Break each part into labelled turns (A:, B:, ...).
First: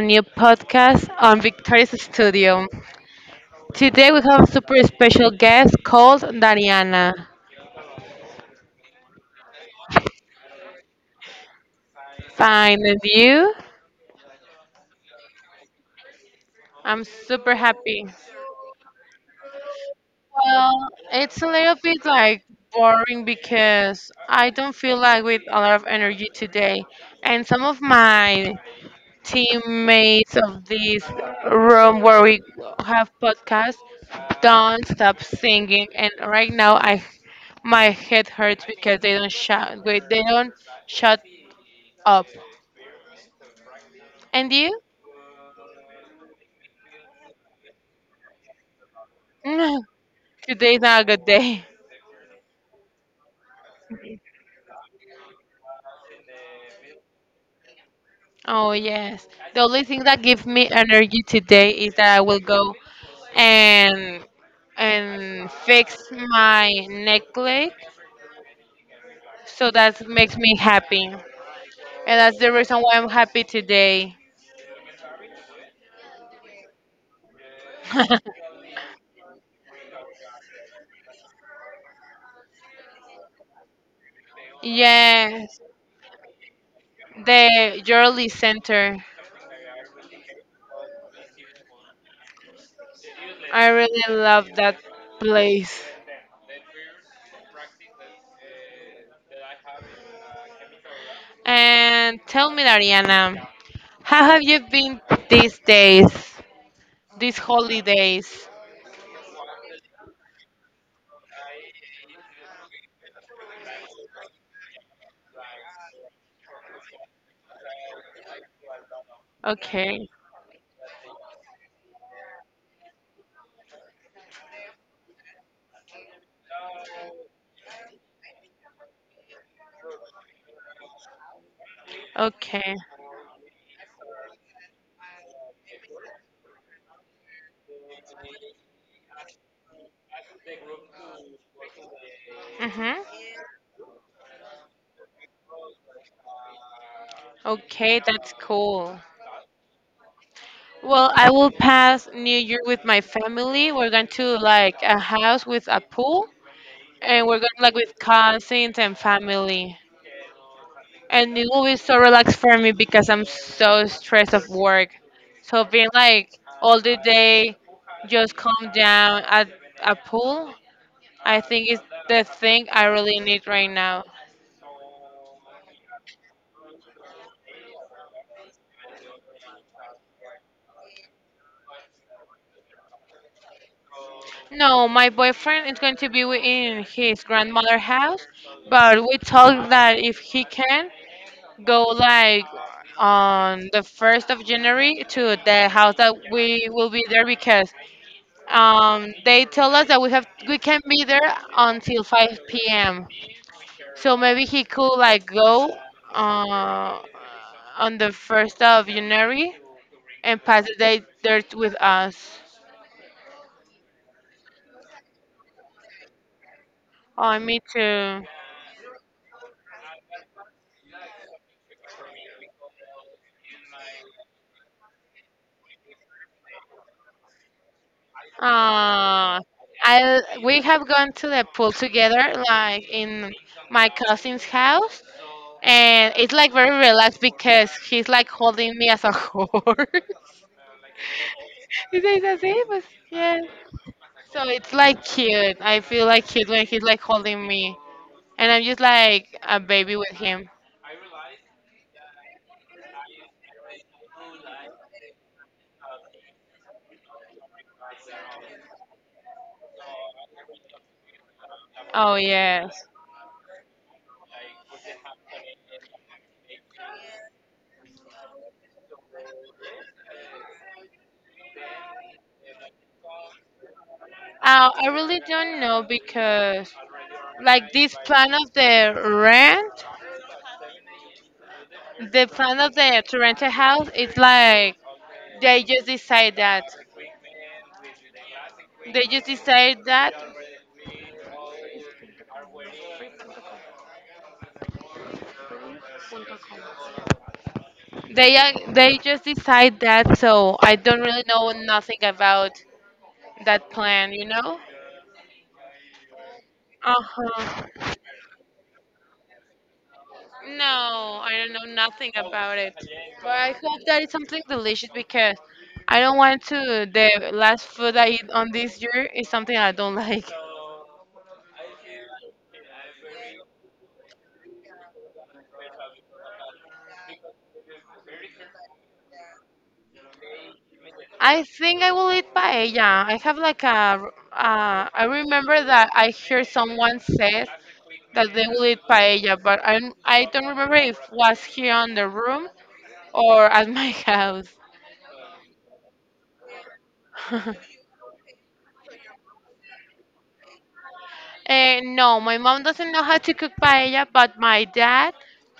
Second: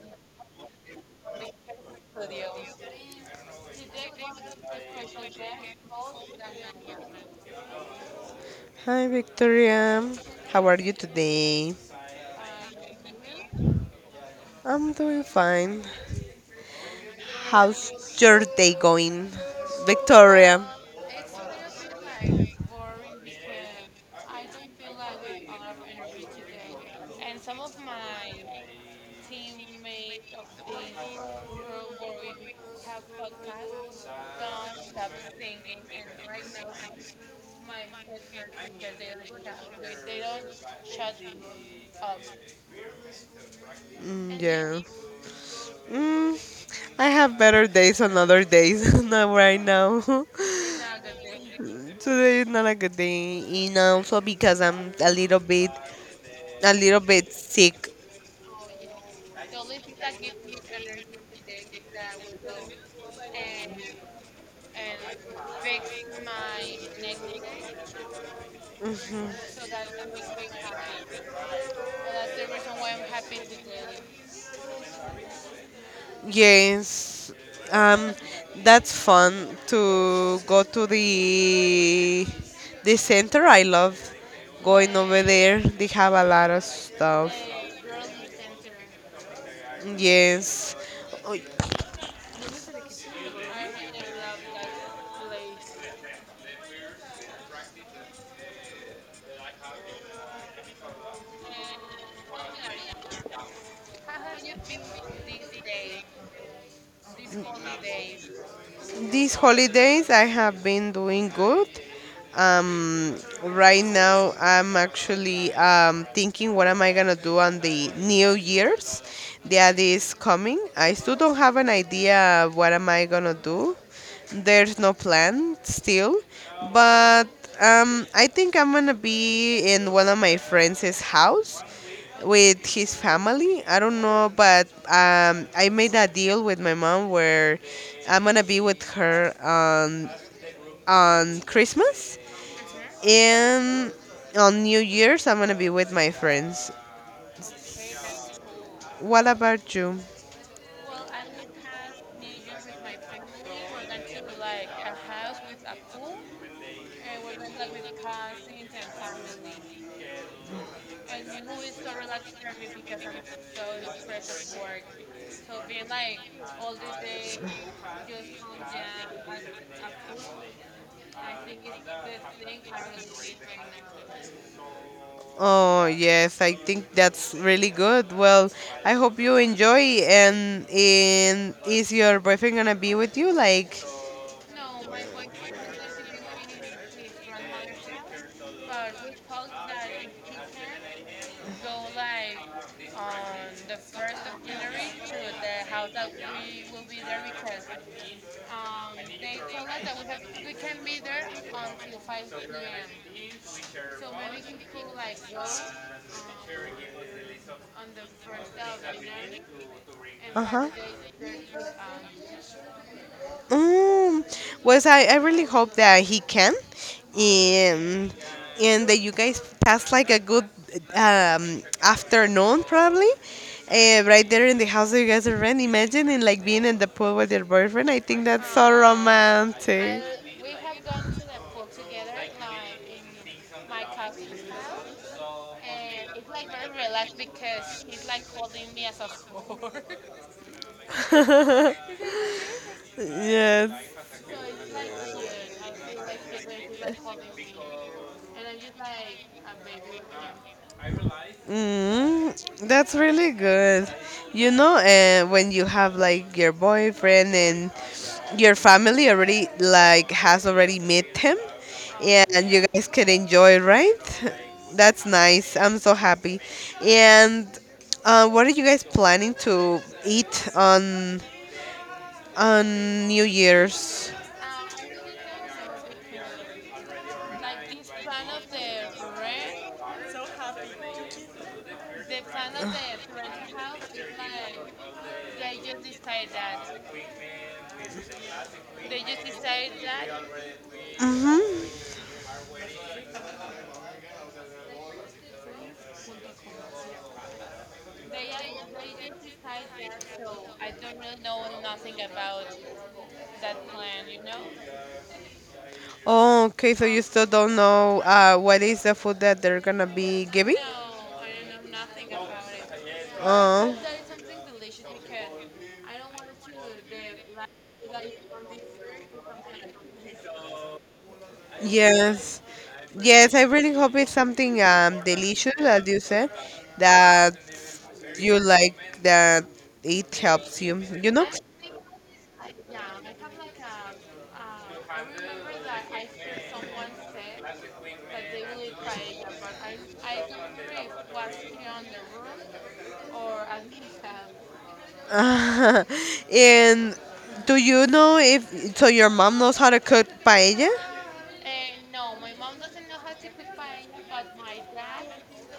A: new podcast on Victoria's Studio. Today we have a super special guest called Dariana.
B: Hi Victoria, how are you today?
A: Fine, and you?
B: I'm doing fine.
A: I'm super
B: How's
A: happy.
B: your day going, Victoria?
A: Well, it's a little bit like boring because I don't feel like with a lot of energy today, and some of my teammates of this room where we have podcasts don't stop singing and right now I my head hurts because they don't shout wait they don't shut up
B: Mm,
A: and you
B: yeah. Mm, I have better days on other days, not right
A: Mm,
B: now.
A: today's not a good day.
B: Today is not a good day, and also because I'm a little bit sick.
A: Oh yes, the only thing that gives me energy today is that I will go and and fix my necklace, so that makes me happy, and that's the reason why I'm happy today.
B: Yes, um, that's fun to go to the center. I love going over
A: Yes,
B: there. They have a lot of stuff.
A: the Yearly Center.
B: Yes.
A: I really love that place. And tell me, Ariana, how have you been these days, these holidays?
B: These holidays, I have been doing good. Um, right now, I'm actually thinking what am I gonna do on the New Year's that
A: Okay,
B: is coming. I still don't have an idea what am I gonna do. There's no plan still, but I think I'm gonna be in one of my friends' house with
A: okay,
B: his family. I don't know, but I made a deal with my mom where I'm gonna be with her on Christmas
A: mm-hmm.
B: and on New Year's. I'm gonna be with my friends.
A: Okay, that's cool.
B: What about you?
A: Well, I will pass New Year with my family. We're going to like a house with a pool, and we're going like with cousins and family. And it will be so relaxed for me because I'm so stressed of work. So being like all the day, just calm down at a pool, I think is the thing I really need right now.
B: Oh yes, I think that's really good. Well, I hope you enjoy. And is your boyfriend gonna be with you? Like,
A: No, my boyfriend is going to be in his grandmother house, but we talked that if he can go like on the 1st of January to the house that we will be there because they told us that we can be there until 5 p.m. So maybe he could like go uh, on the 1st of January and
B: uh
A: pass
B: huh.
A: the day there with us.
B: Mm, I really hope that he can,
A: Oh, me
B: and
A: too.
B: and that you guys pass like a good afternoon probably, right there in the house that you guys are in. Imagine in like being in the pool with your boyfriend. I think that's so
A: Uh,
B: romantic.
A: I we have gone to the pool together, like in my cousin's house, and it's like very relaxed because he's like holding me as a whore. He says así, pues, yeah.
B: yes.
A: So it's like cute. I feel like cute when he's like holding me, and I'm just like a baby with him.
B: Mm, that's really good. You know, when you have like your boyfriend and your family already like has already met him,
A: Oh
B: and you
A: yes.
B: guys can enjoy, right? That's nice. I'm so happy. And what are you guys planning to eat on New Year's?
A: I really don't know because like this plan of the rent, the plan of the to rent a house, it's like they just decide that. They just decide that.
B: Mm-hmm.
A: They just decide that. So I don't really know nothing about that plan. You know.
B: Oh, okay. So
A: Uh
B: you still don't
A: huh.
B: know what is the food that they're gonna be giving?
A: No, I don't know nothing about it. But I
B: Oh.
A: hope that it's something delicious because I don't want to. The last food I eat on this year is something I don't like.
B: Like. Yes. Yes, I really hope it's something delicious, as you said, that you like that it helps you, you know.
A: I think I will eat paella. I have like a. I remember that I hear someone says that they will eat paella, but I don't remember if it was here on the room or at my house.
B: And do you know if so your mom knows how to cook paella?
A: No, my mom doesn't know how to cook paella, but my dad,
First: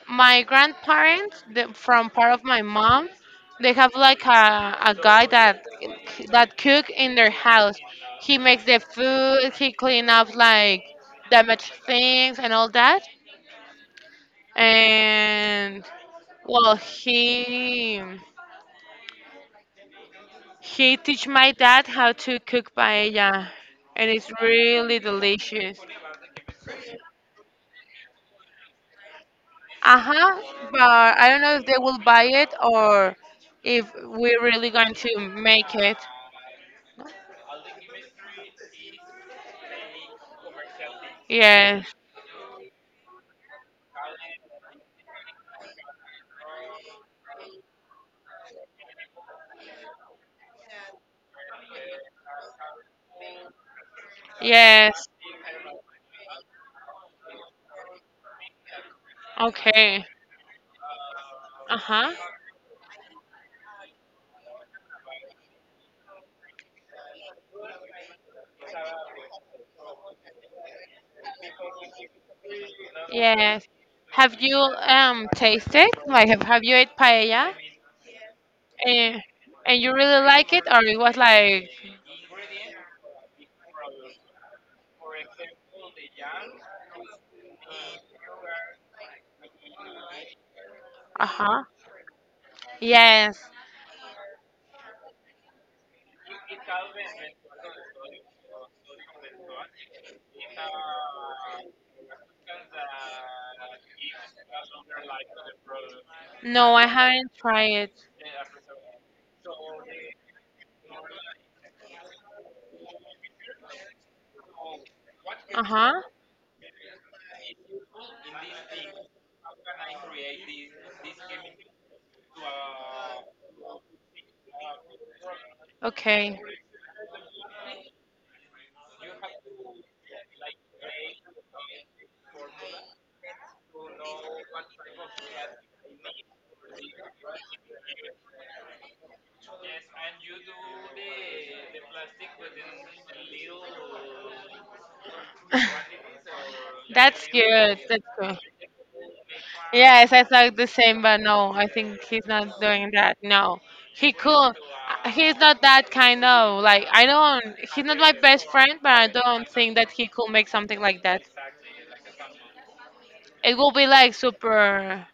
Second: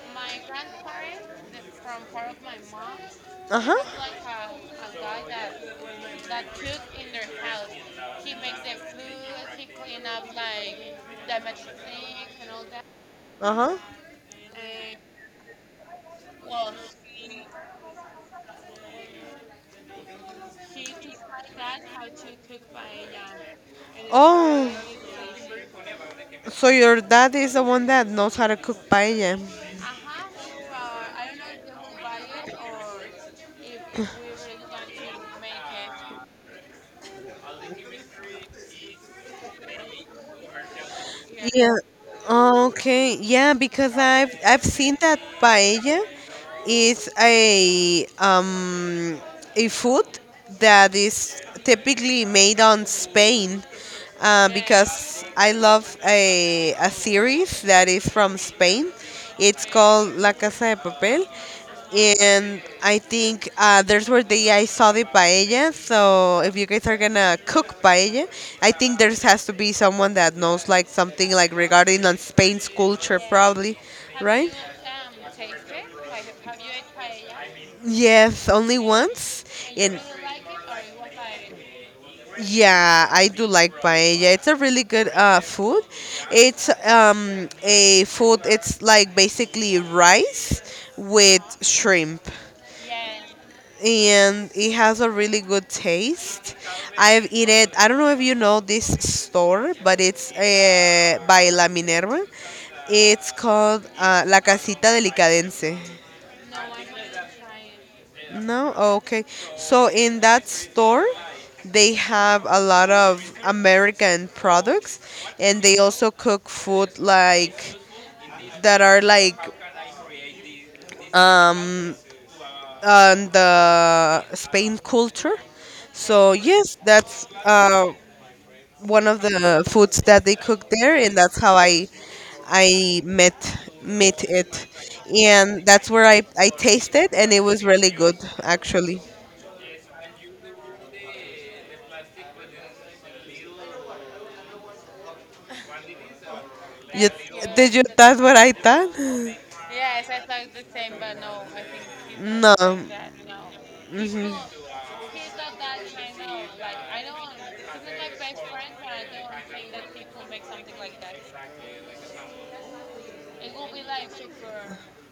A: my grandparents, the, from part of my mom,
B: Uh
A: they
B: huh.
A: have like a guy that cook in their house. He makes the food, he clean up like damaged things and all that.
B: Uh huh.
A: And well, he teach my dad how to cook paella, and it's
B: Oh,
A: really delicious.
B: so your dad is the one that knows how to cook paella.
A: Uh-huh, but I don't know if they will buy it or if we're really going to make it.
B: Yeah.
A: Yes,
B: Okay. Yeah, because I've seen that paella is a food that is typically made on Spain.
A: yes.
B: Because I love a series that is from Spain, it's
A: Okay.
B: called La Casa de Papel.
A: Uh-huh.
B: And I think there's where the I saw the paella. So if you guys are gonna cook paella, I think there has to be someone that knows like something like regarding on Spain's culture,
A: Yes.
B: probably,
A: Have
B: right?
A: you tasted? Have you ate paella?
B: Yes, only
A: And
B: once.
A: and you
B: And
A: really like it or it was like
B: yeah, I do like paella. It's a really good food. It's a food, it's like basically rice with
A: uh-huh.
B: shrimp.
A: Yes.
B: And it has a really good taste. I've eaten it, I don't know if you know this store, but it's by La Minerva. It's called La Casita Delicadense.
A: No, I haven't tried it.
B: No? Oh, okay. So in that store, they have a lot of American products, and they
A: Uh-huh.
B: also cook food like that are like on the Spain culture. So
A: Okay.
B: yes, that's one of the foods that they cook there, and that's how I met it. And that's where I tasted, and it was really good actually. You,
A: That's
B: did
A: good.
B: you
A: That's
B: taste what
A: good.
B: I thought?
A: Yes, I thought the same, but no, I think he's
B: No,
A: not doing that. No, he could. He's not that kind of like I don't. He's not my best friend, but I don't think that he could make something like that. It will be like super,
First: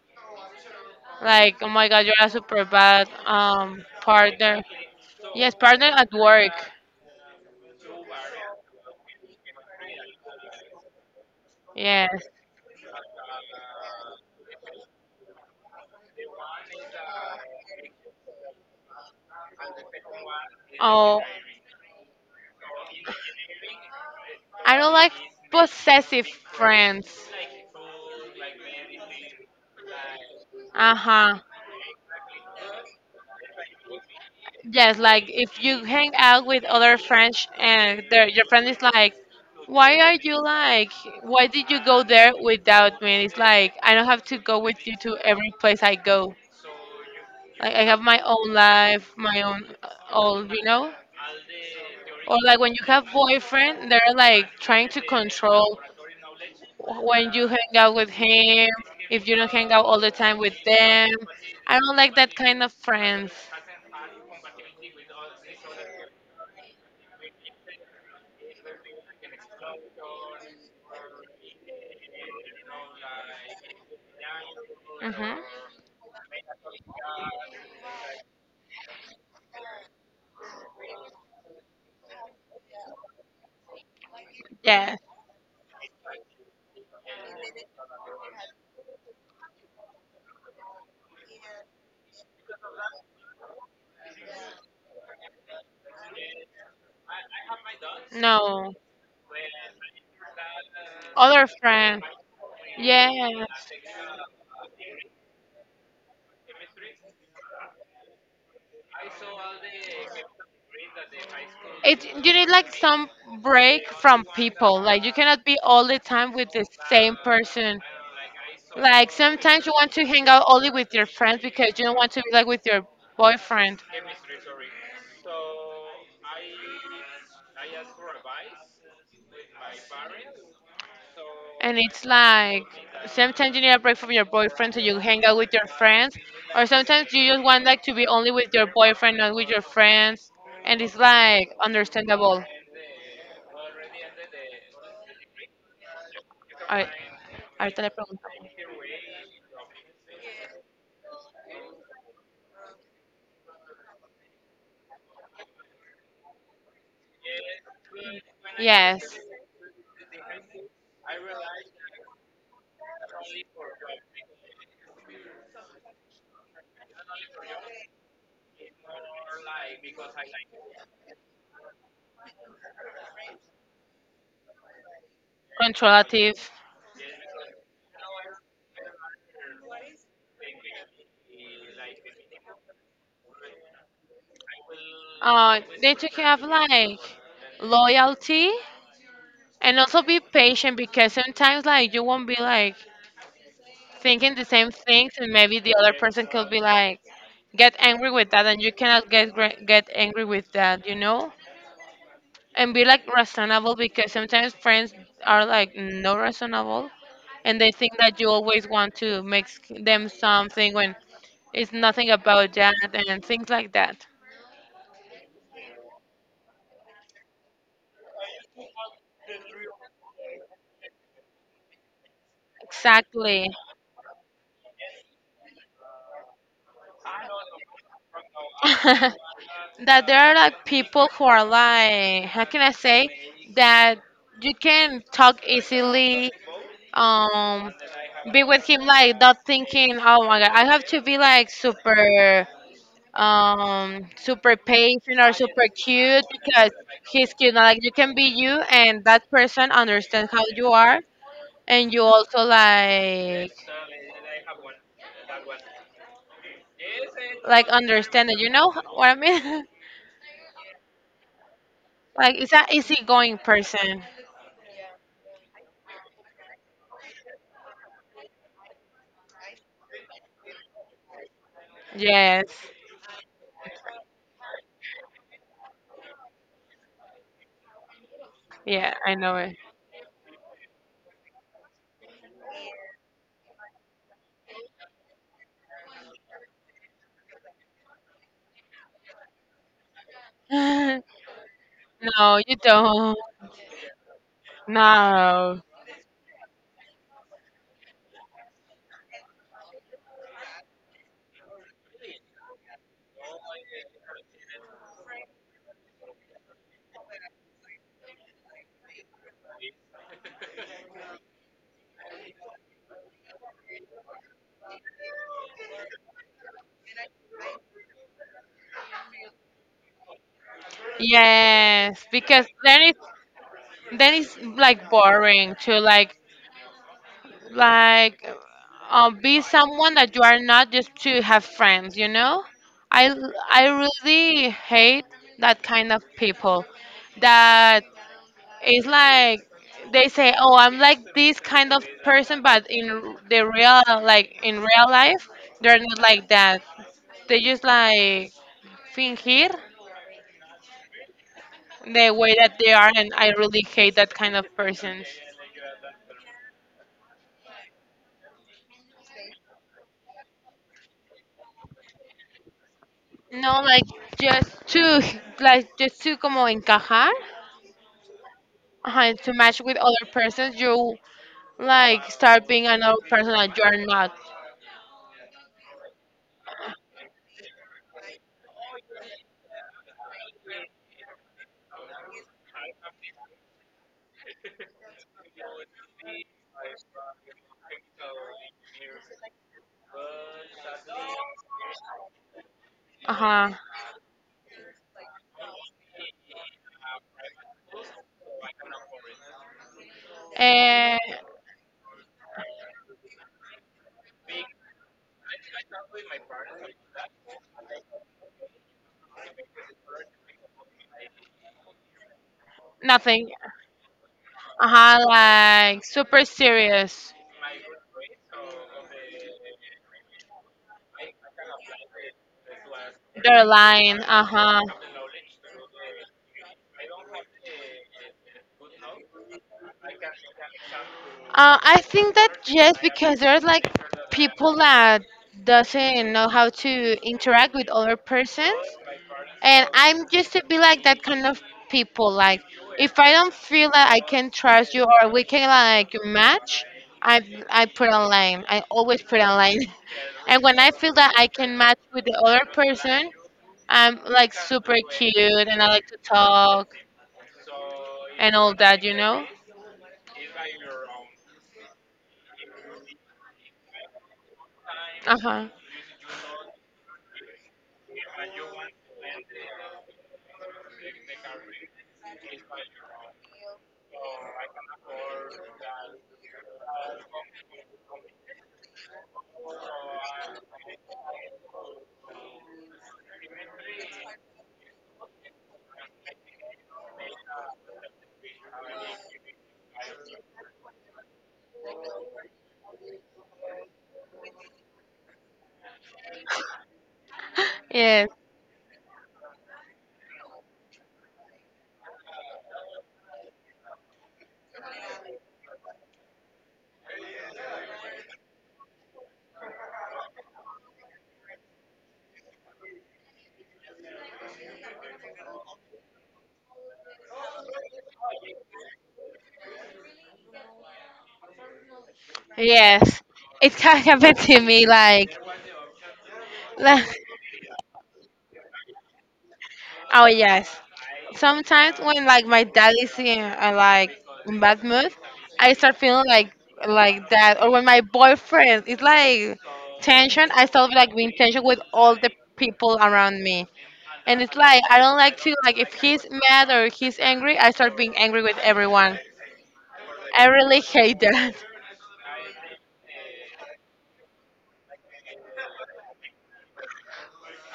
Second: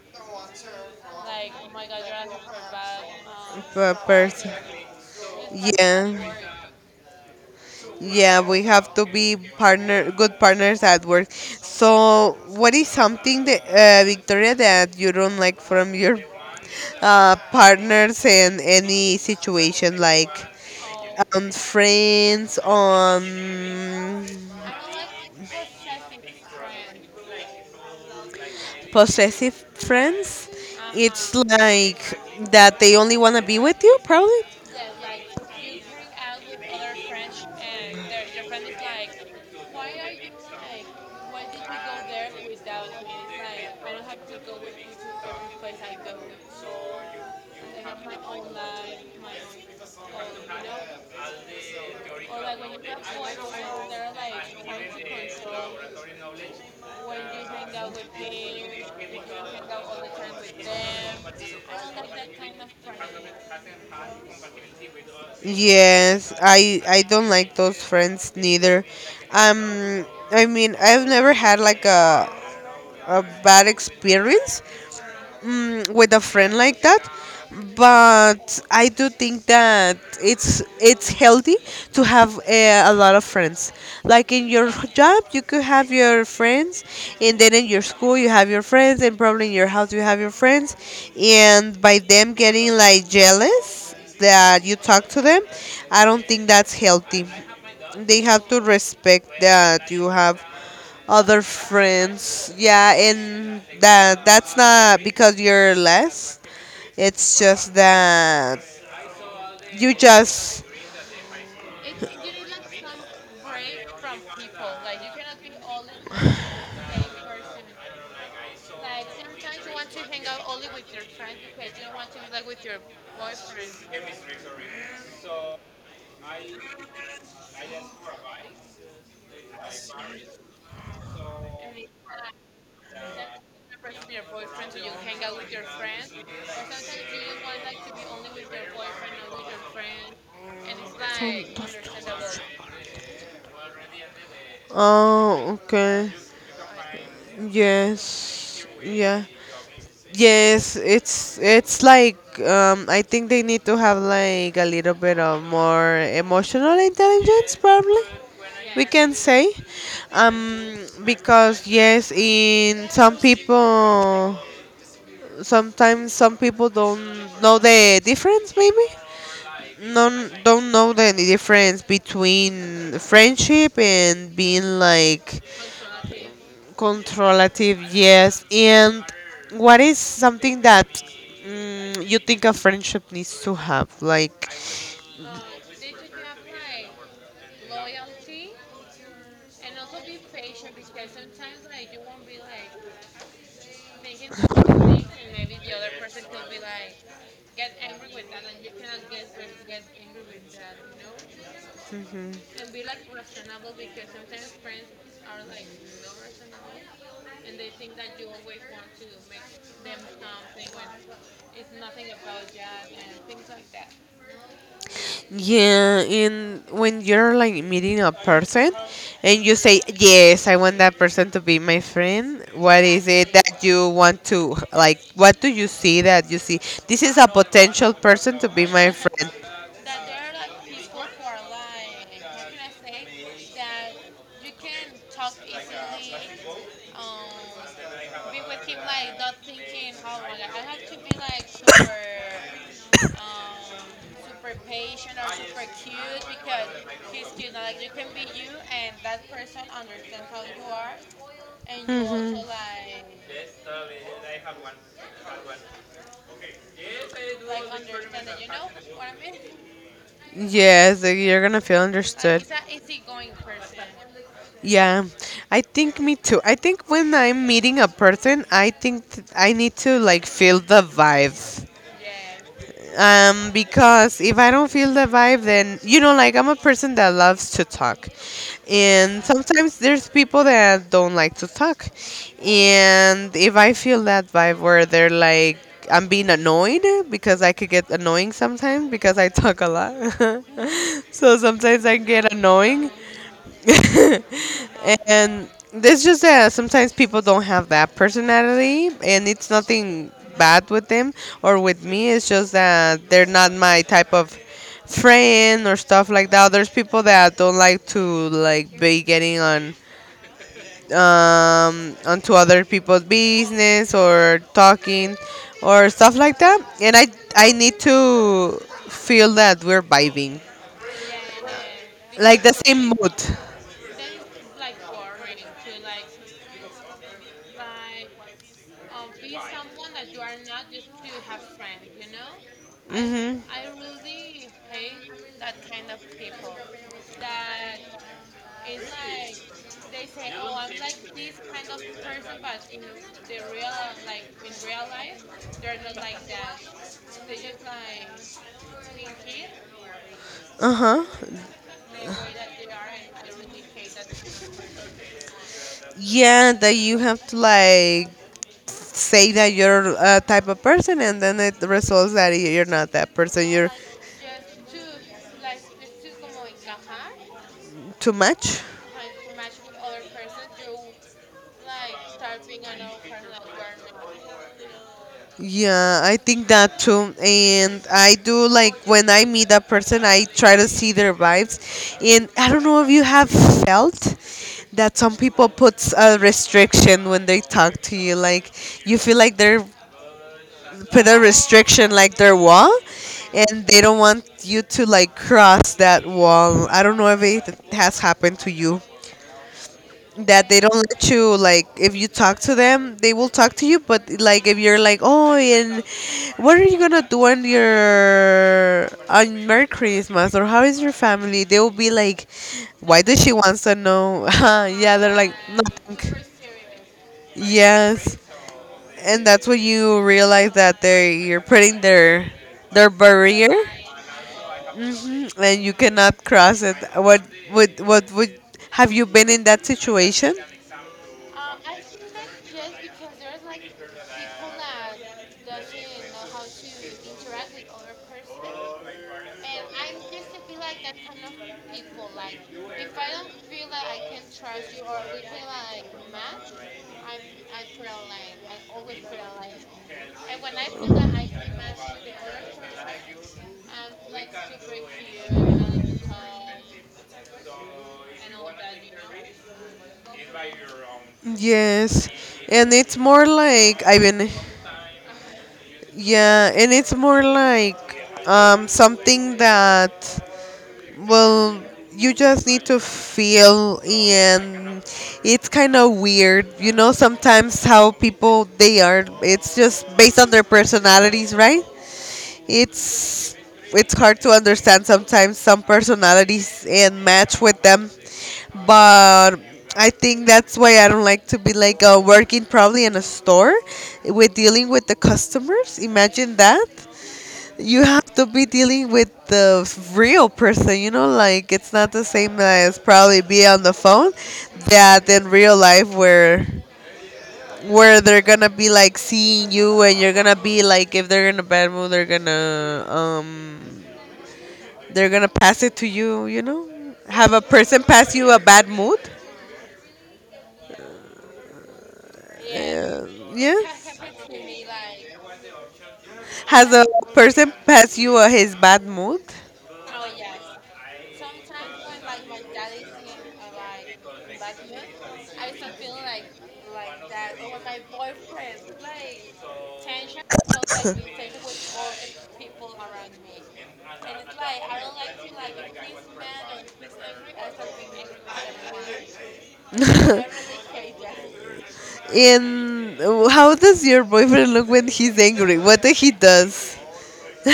A: like oh my god, you're a super bad
B: per person.
A: partner. Yes, partner at
B: Yeah,
A: work.
B: yeah, we have to be partner, good partners at work.
A: Yes.
B: So, what is something that Victoria, that you don't like from your partners in any situation, like
A: Oh,
B: on friends, on
A: I don't like possessive friends.
B: possessive friends?
A: Uh
B: It's
A: huh.
B: like that they only want to be with you, probably.
A: Yes, like if you hang out with other friends and your friend is like, why are you like, why did you go there without me? It's like, I don't have to go with you to every place I go. Like, I have my own life, my own, all, you know? Or like when you have boyfriend, they're like trying to control when you hang out with him, if you don't hang out all the time with them. I don't like that kind of friends.
B: Yes, I don't like those friends neither. I mean, I've never had like a bad experience,
A: Hmm.
B: with a friend like that, but I do think that it's healthy to have a lot of friends, like in your
A: Yes.
B: job you could have your friends, and then in your school you have your friends, and probably in your house you have your friends. And by them getting like jealous that you talk to them, I don't think that's healthy. They have to
A: No.
B: respect that you have other
A: Other friends.
B: friends. Yeah,
A: Yes.
B: and that's not because you're less. It's just that you just
A: It you need like some break from people. Like you cannot be all the time with the same person. Like sometimes you want to hang out only with your friends because you don't want to be like with your boyfriend. And it's like sometimes you need a break from your boyfriend so you hang out with your friends, or sometimes you just want like to be only with your boyfriend, not with your friends, and it's like understandable.
B: oh okay.
A: Ahor- Ahorita le preguntamos.
B: Yes. Yeah. Yes, it's like I think they need to have like a little bit of more emotional intelligence probably. We
A: Yes,
B: can say um because yes in some people sometimes some people don't know the difference maybe non don't know the difference between friendship and being like
A: controlative.
B: controlative yes and what is something that you think a friendship needs to have like.
A: They should have like loyalty and also be patient because sometimes like you won't be like thinking the same things and maybe the other person could be like get angry with that and you cannot get angry with that, you know, and be like reasonable because sometimes friends are like no reasonable and they think that you always want to them something when it's nothing about that and things like that.
B: Yeah, and when you're like meeting a person and you say, yes, I want that person to be my friend, what is it
A: Exactly.
B: that you want to like? What do you see that you see? This is a potential person to be my friend.
A: That there are like people who are like how can I say that you can talk easily, um be with him like not thinking oh my god I have to be like super super patient or super cute because he's cute. Now, like you can be you and that person understands how you are and you also like understand it, you know what I mean?
B: Yes, like, you're gonna feel like
A: Like
B: understood.
A: it's an easygoing person.
B: Yeah, I think me too. I think when I'm meeting a person, I think I need to like feel the vibe.
A: Yes.
B: Because if I don't feel the vibe then you know like I'm a person that loves to talk,
A: Yeah, I
B: and
A: know it.
B: sometimes there's people that don't like to talk. And if I feel that vibe where they're like I'm being annoyed, because I could get annoying sometimes because I talk a lot. So sometimes I get
A: No, you
B: annoying.
A: don't.
B: And
A: No.
B: it's just that sometimes people don't have that personality, and it's nothing bad with them or with me. It's just that they're not my type of friend or stuff like that. There's people that don't like to like be getting on onto other people's business or talking or stuff like that, and I need to feel that we're vibing,
A: Yes,
B: like
A: because
B: the same mood.
A: then it's like boring to like be someone that you are not just to have friends, you know?
B: Mm-hmm.
A: I really hate that kind of people that is like they say, "Oh, I'm like this kind of person," but the real like in real life, they're not like that. They just like fingir
B: Uh-huh.
A: the way that they are, and I really hate that kind of persons.
B: Yeah, that you have to like say that you're a type of person, and then it results that you're not that person.
A: No,
B: You're
A: just to like just to como encajar,
B: too much.
A: ajá, to match with other persons, you like start being another person that you are not.
B: Yeah, I think that too. And I do like when I meet that person, I try to see their vibes. And I don't know if you have felt that some people put a restriction when they talk to you. Like you feel like they're put a restriction like their wall,
A: Uh-huh.
B: and they don't want you to like cross that wall. I don't know if it has happened to you that they don't
A: Eh,
B: let you, like if you talk to them they will talk to you, but like if you're like oh and what are you gonna do on your on merry christmas, or how is your family, they will be like why does
A: nothing.
B: she wants to know. Yeah,
A: Uh-huh,
B: they're like
A: like
B: nothing.
A: super serious.
B: Yes, and that's when you realize that they you're putting their
A: They're
B: barrier
A: lying. Uh-huh.
B: and you cannot cross it. What would have you been in that situation?
A: I think that just because there's like people that doesn't know how to interact with other persons. And I'm just to be like that kind of people. Like if I don't feel that I can trust you or we can like match, I I put online. I always put online. And when I feel that I can match with the other person, I'm like super cute and I like to talk and all that, you know?
B: Yes, and it's more like I mean,
A: Uh huh.
B: yeah, and it's more like something that well, you just need to feel, and it's kind of weird, you know. Sometimes how people they are, it's just based on their personalities, right? It's it's hard to understand sometimes some personalities and match with them, but I think that's why I don't like to be like working probably in a store with dealing with the customers. Imagine that. You have
A: Yes.
B: to be dealing with the real person, you know, like it's not the same as probably be on the phone that in real life, where they're gonna be like seeing you, and you're gonna be like if they're in a bad mood, they're gonna pass it to you, you know. Have a person pass you a bad mood?
A: Yes.
B: uh,
A: It can
B: yes.
A: happen to me like
B: Has a person pass you his bad mood?
A: oh yes. Sometimes when like my dad is in like in bad mood, I start feeling like that. Or when my boyfriend is like tension, I start like being tension with all the people around me. And it's like I don't like to like if he's mad or he's angry, I start being angry with everyone. I really hate that.
B: In how does your boyfriend look when he's angry, what that he does?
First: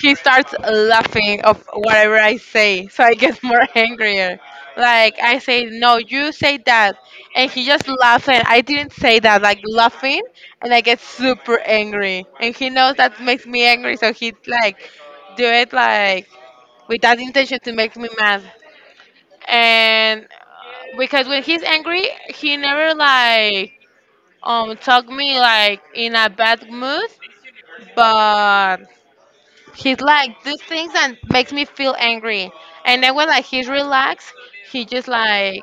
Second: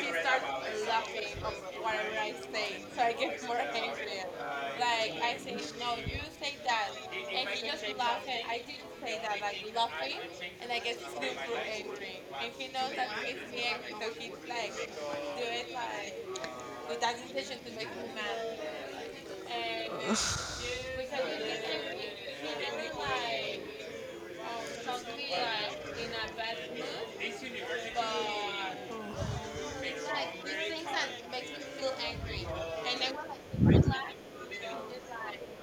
A: He starts laughing of whatever I say, so I get more angrier. Like I say, no, you say that, and he just laughs, and I didn't say that, like laughing, and I get super angry. And he knows that makes me angry, so he like do it like with that intention to make me mad. And because when he's angry, he never like talk me like in a bad mood, but he's like do things that makes me feel angry, and then when like he's relaxed, he just like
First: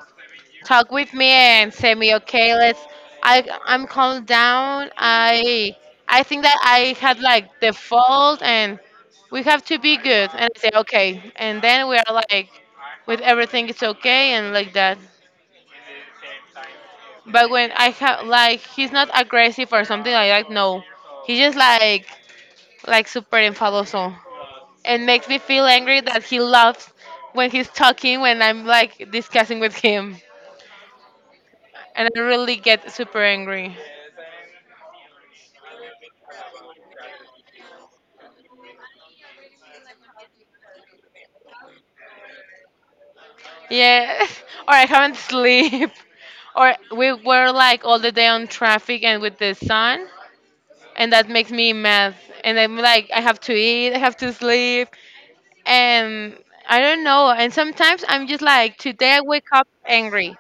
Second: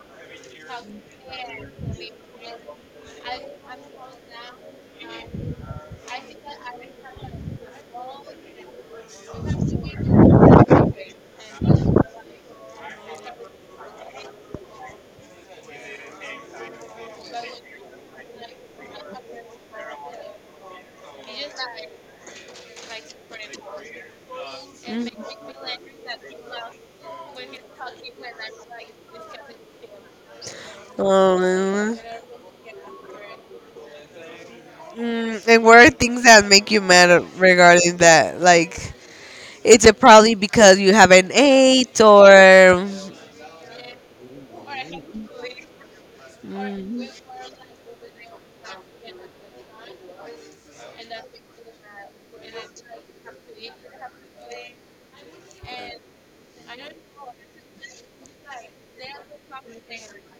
A: talk with me and say me, okay, let's. I'm calmed down. I think that I had like the fault, and we have to be good. And I say okay, and then we are like with everything it's okay and like that. But when I have like he's not aggressive or something like that. No, he's just like super enfadoso. And makes me feel angry that he laughs when he's talking when I'm like discussing with him.
B: um,
A: And I really get super angry.
B: Mm, and what are things that make you mad regarding that? Like, it's probably because you haven't ate or.
A: Yes, or I haven't sleep. Or
B: Mm.
A: we were like all the day on traffic and with the sun, and that makes me mad. And I'm like, I have to eat, I have to sleep, and I don't know. And sometimes I'm just like, today I wake up angry.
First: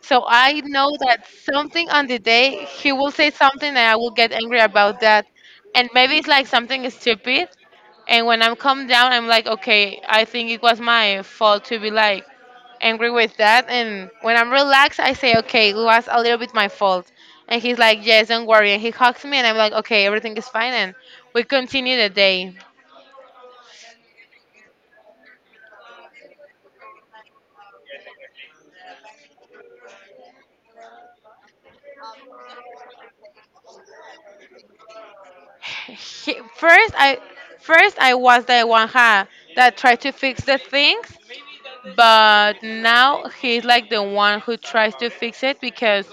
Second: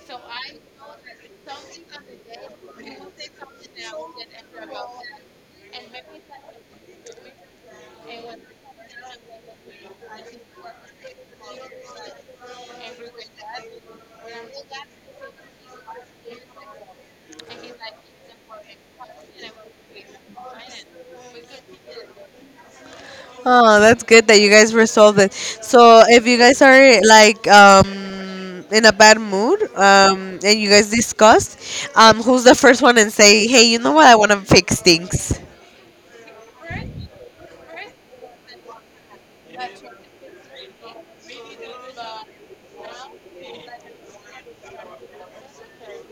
A: So I know that something on the day he will say something and I will get angry about that. And maybe it's like something stupid. And when I'm calmed down, I'm like, okay, I think it was my fault to be like angry with that. And when I'm relaxed, I say, okay, it was a little bit my fault. And he's like, yes, don't worry. And he hugs me and I'm like, okay, everything is fine. And we continue the day.
B: Oh, that's good that you guys resolved it. So, if you guys are like in a bad mood and you guys discussed, who's the first one and say, "Hey, you know what? I want to fix things."
A: He, first I was the one ha that tried to fix the things, but now he's like the one who tries to fix it because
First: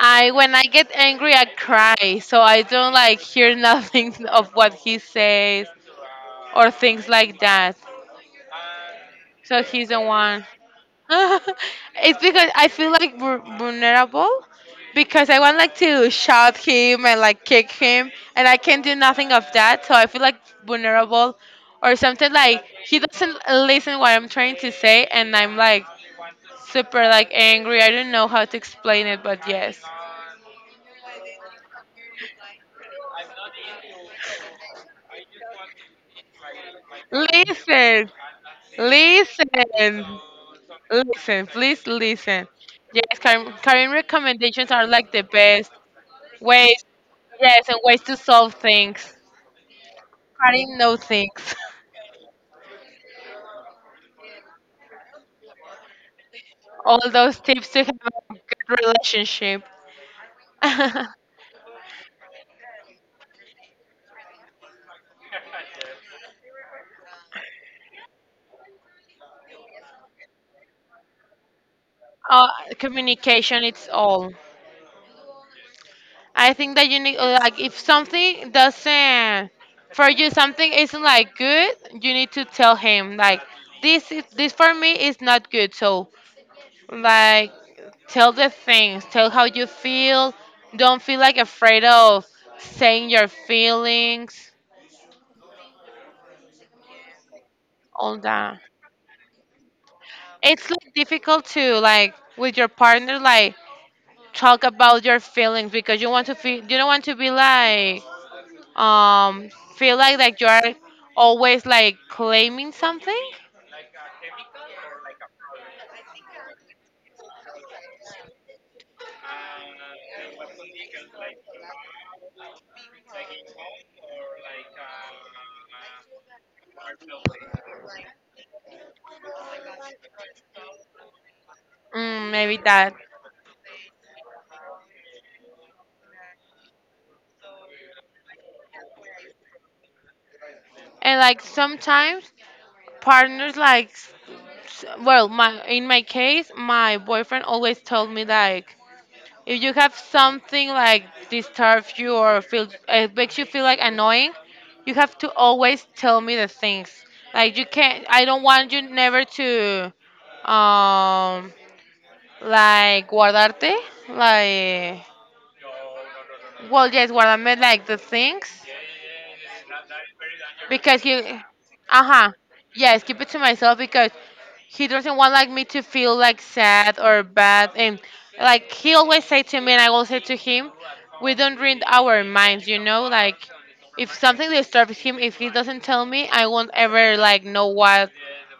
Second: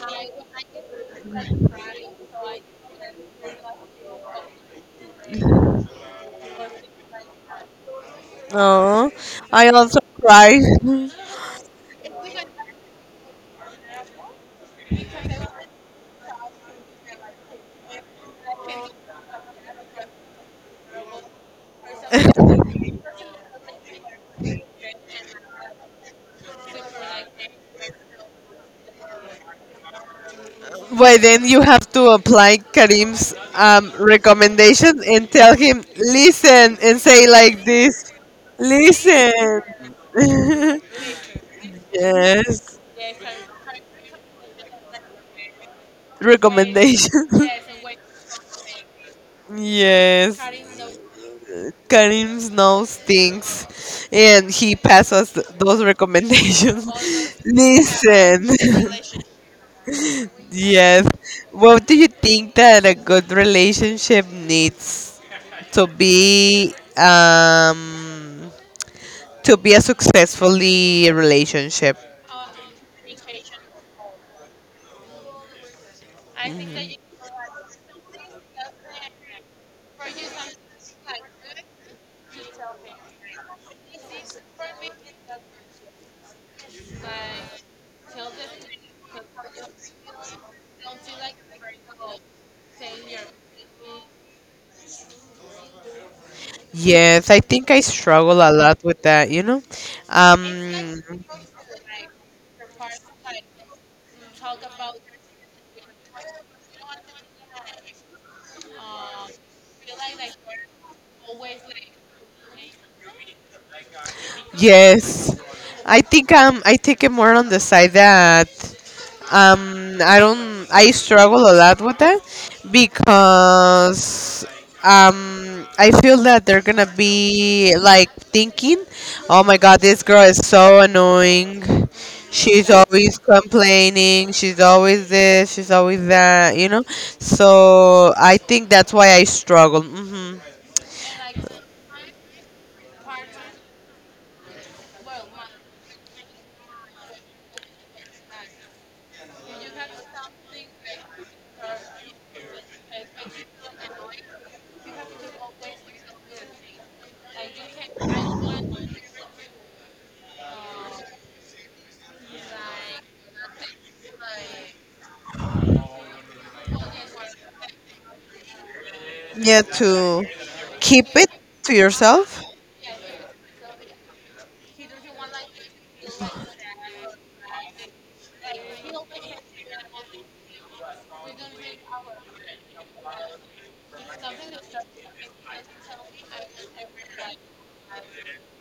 A: I, when I get angry I cry, so I don't like hear nothing of what he says or things like that.
B: Oh,
A: So
B: I
A: he's
B: also
A: the one.
B: cried.
A: It's because I feel like vulnerable because I want like to shout him and like kick him and I can not do nothing of that. So I feel like vulnerable or something, like he doesn't listen what I'm trying to say and I'm like super like angry. I don't know how to explain it, but yes.
B: Well, then you have to apply Karim's recommendation and tell him, listen, and say like
A: Listen,
B: this, listen.
A: listen, listen, please listen.
B: yes,
A: Yes, Karen, Karen recommendations are like the best. Wait,
B: recommendation.
A: yes, and ways to solve things.
B: yes,
A: How didn't know things.
B: Karim knows things, and he passes those recommendations.
A: All those tips to have a
B: listen.
A: good relationship.
B: Yes.
A: uh,
B: What do you think that a good relationship needs to be um to be a successfully relationship?
A: Communication, it's all. I think that you need, like, if something doesn't, for you, something isn't like good, you need to tell him, like, this is, this for me is not good. So, like, tell the things, tell how you feel. Don't feel like afraid of saying your feelings,
B: Yes, I think I
A: all
B: struggle a
A: that.
B: lot with that, you know.
A: It's like
B: Um,
A: difficult to like with your partner like talk about your feelings because you want to feel you don't want to be like um feel like you are always like claiming something.
B: yes, I think I take it more on the side that I don't I struggle a lot with that because I feel that they're gonna be like thinking, oh my god, this girl is so annoying.
A: Maybe
B: She's
A: that.
B: always complaining. She's always this. She's always that. You know. So I think that's why I struggle. Hmm.
A: And like sometimes partners like well, my, in my case my boyfriend always told me like, if you have something like disturbs you or feel it makes you feel like annoying, you have to always tell me the things. Like you can't. I don't want you never to, um, like, guardarte, like. Well, yes, guardame like the things
B: Yeah, to
A: because
B: keep
A: you.
B: it to
A: Uh huh.
B: yourself.
A: Yes, keep it to myself because he doesn't want like me to feel like sad or bad, and like he always say to me and I will say to him, we don't read our minds, you know, like if something disturbs him, if he doesn't tell me I won't ever like know what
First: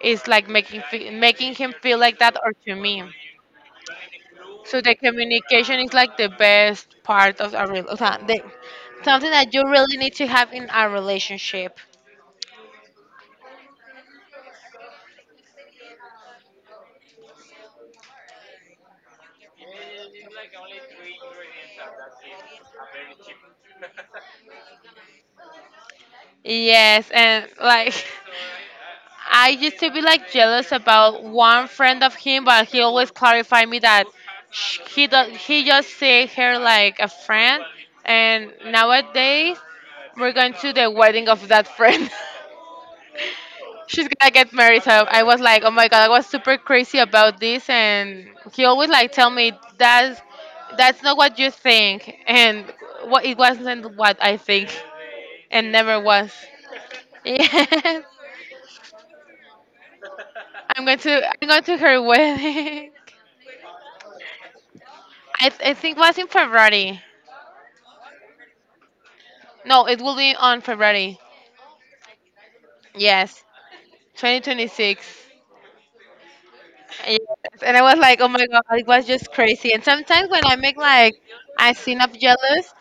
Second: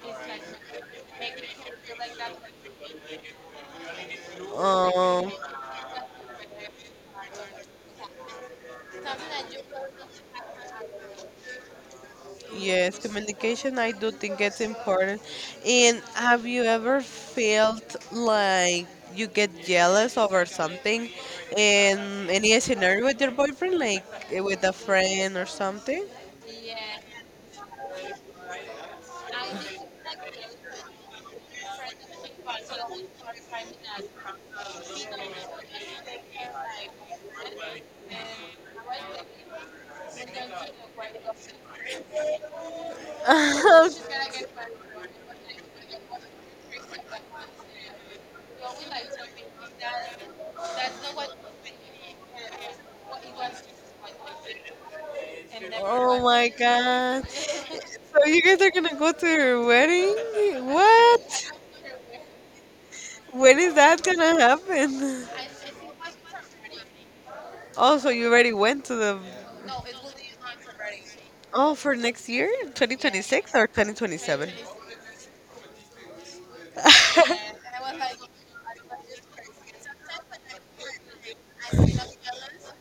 A: is like making making him feel like that or to me. So the
B: Um,
A: communication is like the best part of a real something that you really need to have in a relationship.
B: yes, communication, I do think it's important. And have you ever felt like you get jealous over something in any scenario with your boyfriend, like with a friend or something?
A: Yes, and like I used to be like jealous about one friend of him, but he always clarified me that he just see her like a friend, and nowadays we're going to the wedding of that friend. She's gonna get married, so I was like, oh my god, I was super crazy about this, and he always like tell me that's that's not what you think, and what it wasn't what I think, and never
B: Oh
A: was.
B: my god.
A: Yes.
B: So you guys are gonna go to your wedding?
A: I'm going to I'm
B: What?
A: going to her wedding.
B: When is that gonna happen?
A: I think was in February.
B: Also, you already went to the
A: No, it will be on February.
B: oh, for next year,
A: Yes,
B: 2026 or 2027?
A: 2026. Yes. And I was like, oh my god, it was just crazy. And sometimes when I make like I seem up jealous,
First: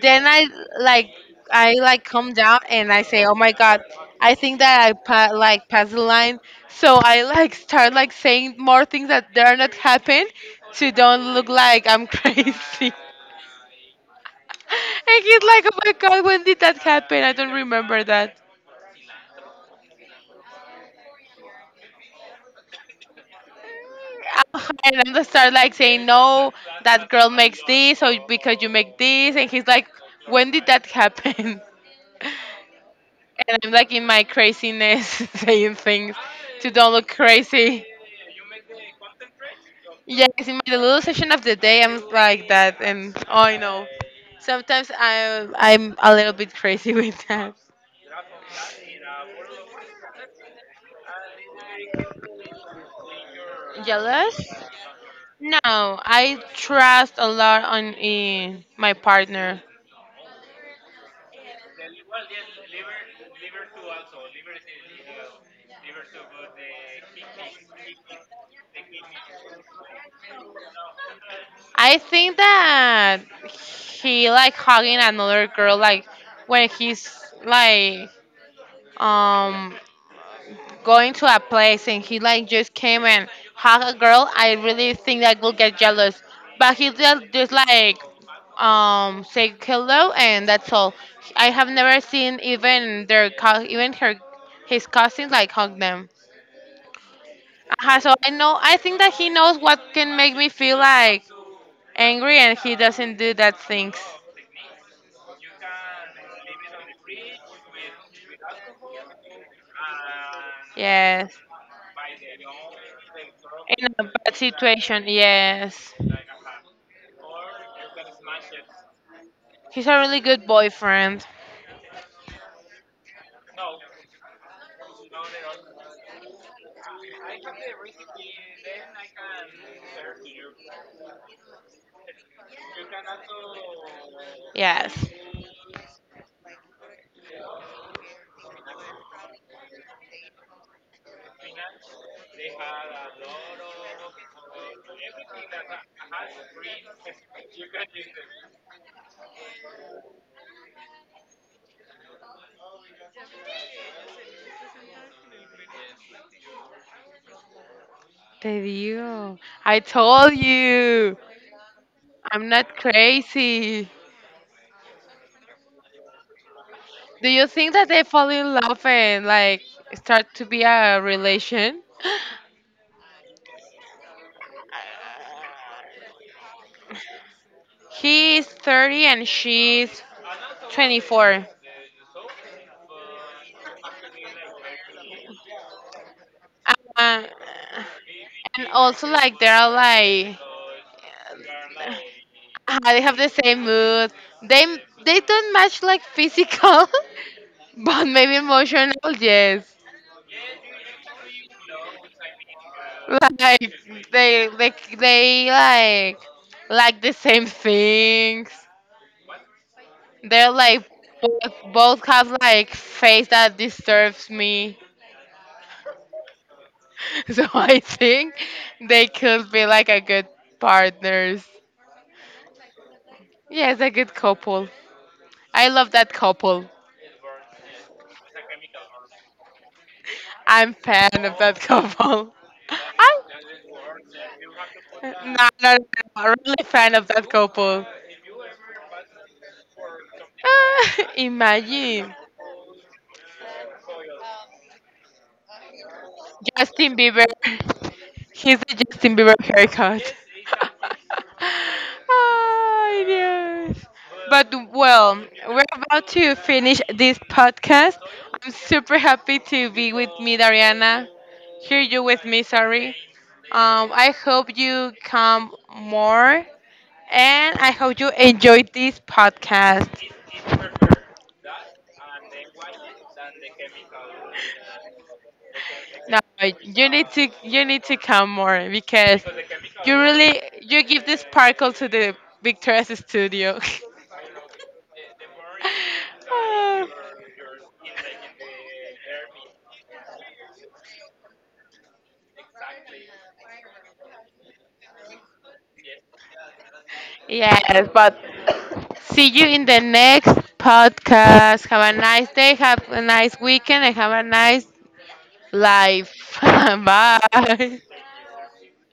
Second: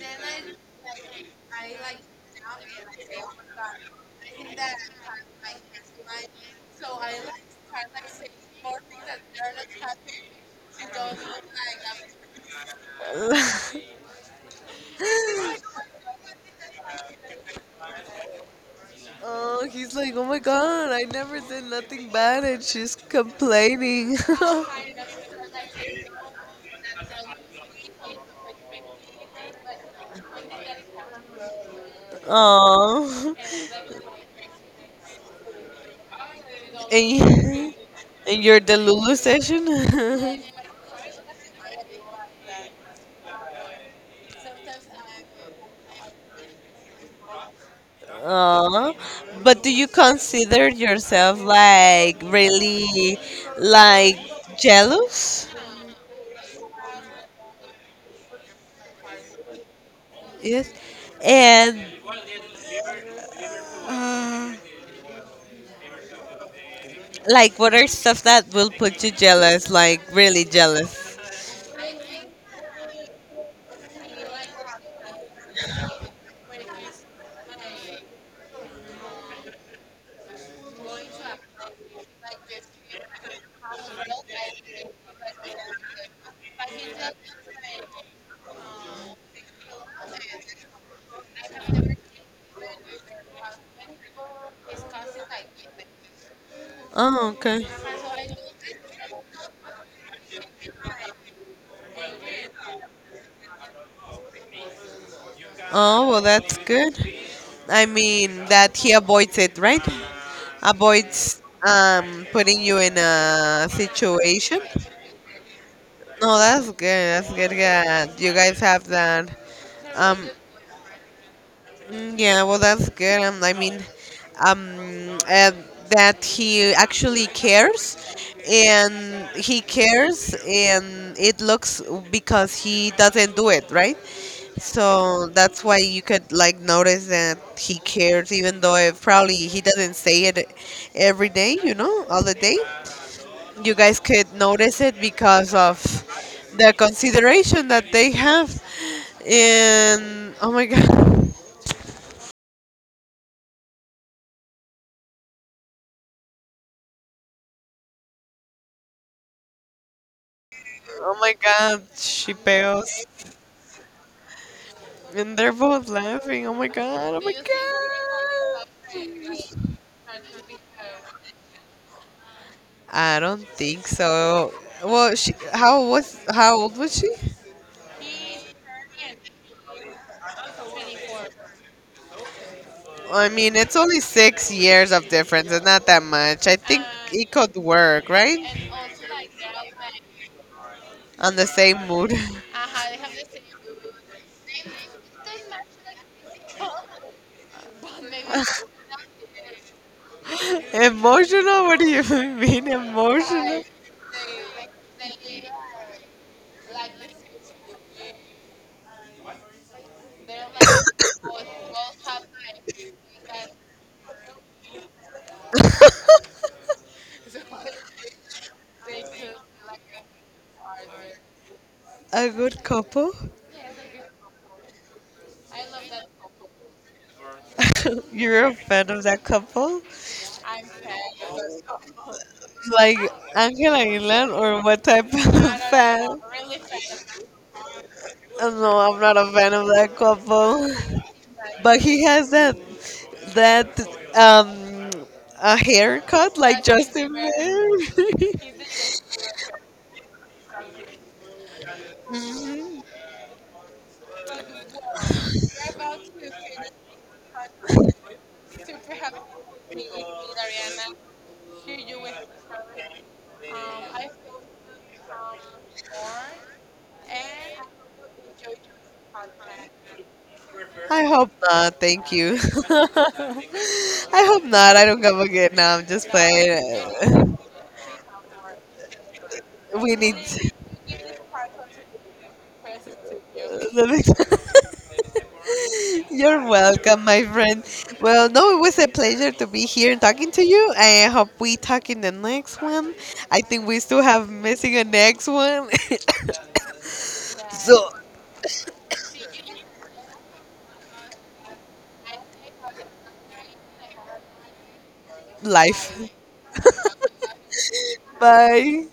A: then like I like calm down and I say, oh my god, I think that I like passed the line. So I like start like saying more things that dare not happen to don't look like I'm crazy. And he's like, oh my god, when did that happen? I don't remember that.
B: Oh, he's like, oh my god, I never did nothing bad, and she's complaining.
A: And then they start like saying, no, that girl makes this, or because you make this. And he's like, when did that happen?
B: Oh,
A: And I'm like in my craziness saying things to don't look
B: and
A: crazy.
B: and you're the Lulu session.
A: Yes, in my little session of the day, I'm like that, and oh, I know. Sometimes I'm a little bit crazy with that.
B: Oh, but do you consider yourself like really like
A: Jealous?
B: jealous?
A: No, I trust a lot on in my partner.
B: Yes, and like what are stuff that will put you jealous, like really jealous?
A: I think that he like hugging another girl like when he's like um going to a place and he like just came and hug a girl. I really think that will get jealous, but he just like say hello and that's all. I have never seen even their co- even her his cousins like hug them.
B: Oh, okay.
A: So I know. I think that he knows what can make me feel like angry, and he doesn't do that things.
B: Oh, well, that's good. I mean, that he avoids it, right?
A: Yes.
B: Avoids putting you in a
A: In a bad
B: situation.
A: situation. Yes.
B: No, that's good. That's good. Yeah, you guys have that.
A: He's a really
B: Um,
A: good boyfriend.
B: Mm, yeah, well, that's good. I mean, um, uh, that he actually cares, and he cares, and it looks because he doesn't do it, right?
A: Yes.
B: So that's why you could like notice that he cares, even though it probably he doesn't say it every day, you know, all the day. You guys could notice it because of the consideration that they have, and oh my god.
A: Did you? I told
B: Oh
A: you.
B: my god, she
A: I'm not
B: fails,
A: crazy.
B: and they're both laughing. Oh my god, oh
A: Do
B: my
A: you think that they fall in love
B: god.
A: and like start to be a relation?
B: I don't think so. Well, she, how was how old was she?
A: He is 30 and she's 24.
B: I mean, it's only 6 years of difference. It's not that much. I think
A: Uh,
B: it could work, right?
A: and also like they are like
B: On the same mood.
A: they have the same mood. They they don't match like physical, but maybe emotional. Yes,
B: Emotional? What do you mean emotional?
A: like they they like the same things. They're like both, both have like face that disturbs me, so I think they could be like a good partners.
B: A good couple?
A: Yes, a good couple. I love that couple.
B: You're a fan of that couple?
A: I'm fan of that couple.
B: Like
A: I'm
B: Angela Aguilar or what type of
A: not, not,
B: fan?
A: not really fan of that couple.
B: No, I'm not a fan of that couple.
A: Ah,
B: But he
A: imagine.
B: has that um a haircut like
A: Justin
B: Justin
A: Bieber.
B: Bieber.
A: He's a Justin Bieber haircut.
B: Mhm.
A: Oh, yes. But well, we're about to finish this podcast. I'm super happy to be with me, Dariana. Here you with me, sorry. I hope you come more, and I hope you enjoyed this podcast.
B: I hope not. Thank you. I hope not. I don't come again. No, I'm just
A: No, you need to
B: playing.
A: you need to come more because
B: We
A: you
B: need.
A: really you give the sparkle to the Victoria's studio.
B: Let me. You're welcome, my friend. Well, no, it was a pleasure to be here and talking to you. I hope we talk in the next one. I think we still have missing a next one.
A: Yes,
B: So,
A: but see you in the next podcast. Have a nice day, have a nice weekend, and have a nice
B: life.
A: life. Bye.
B: Bye.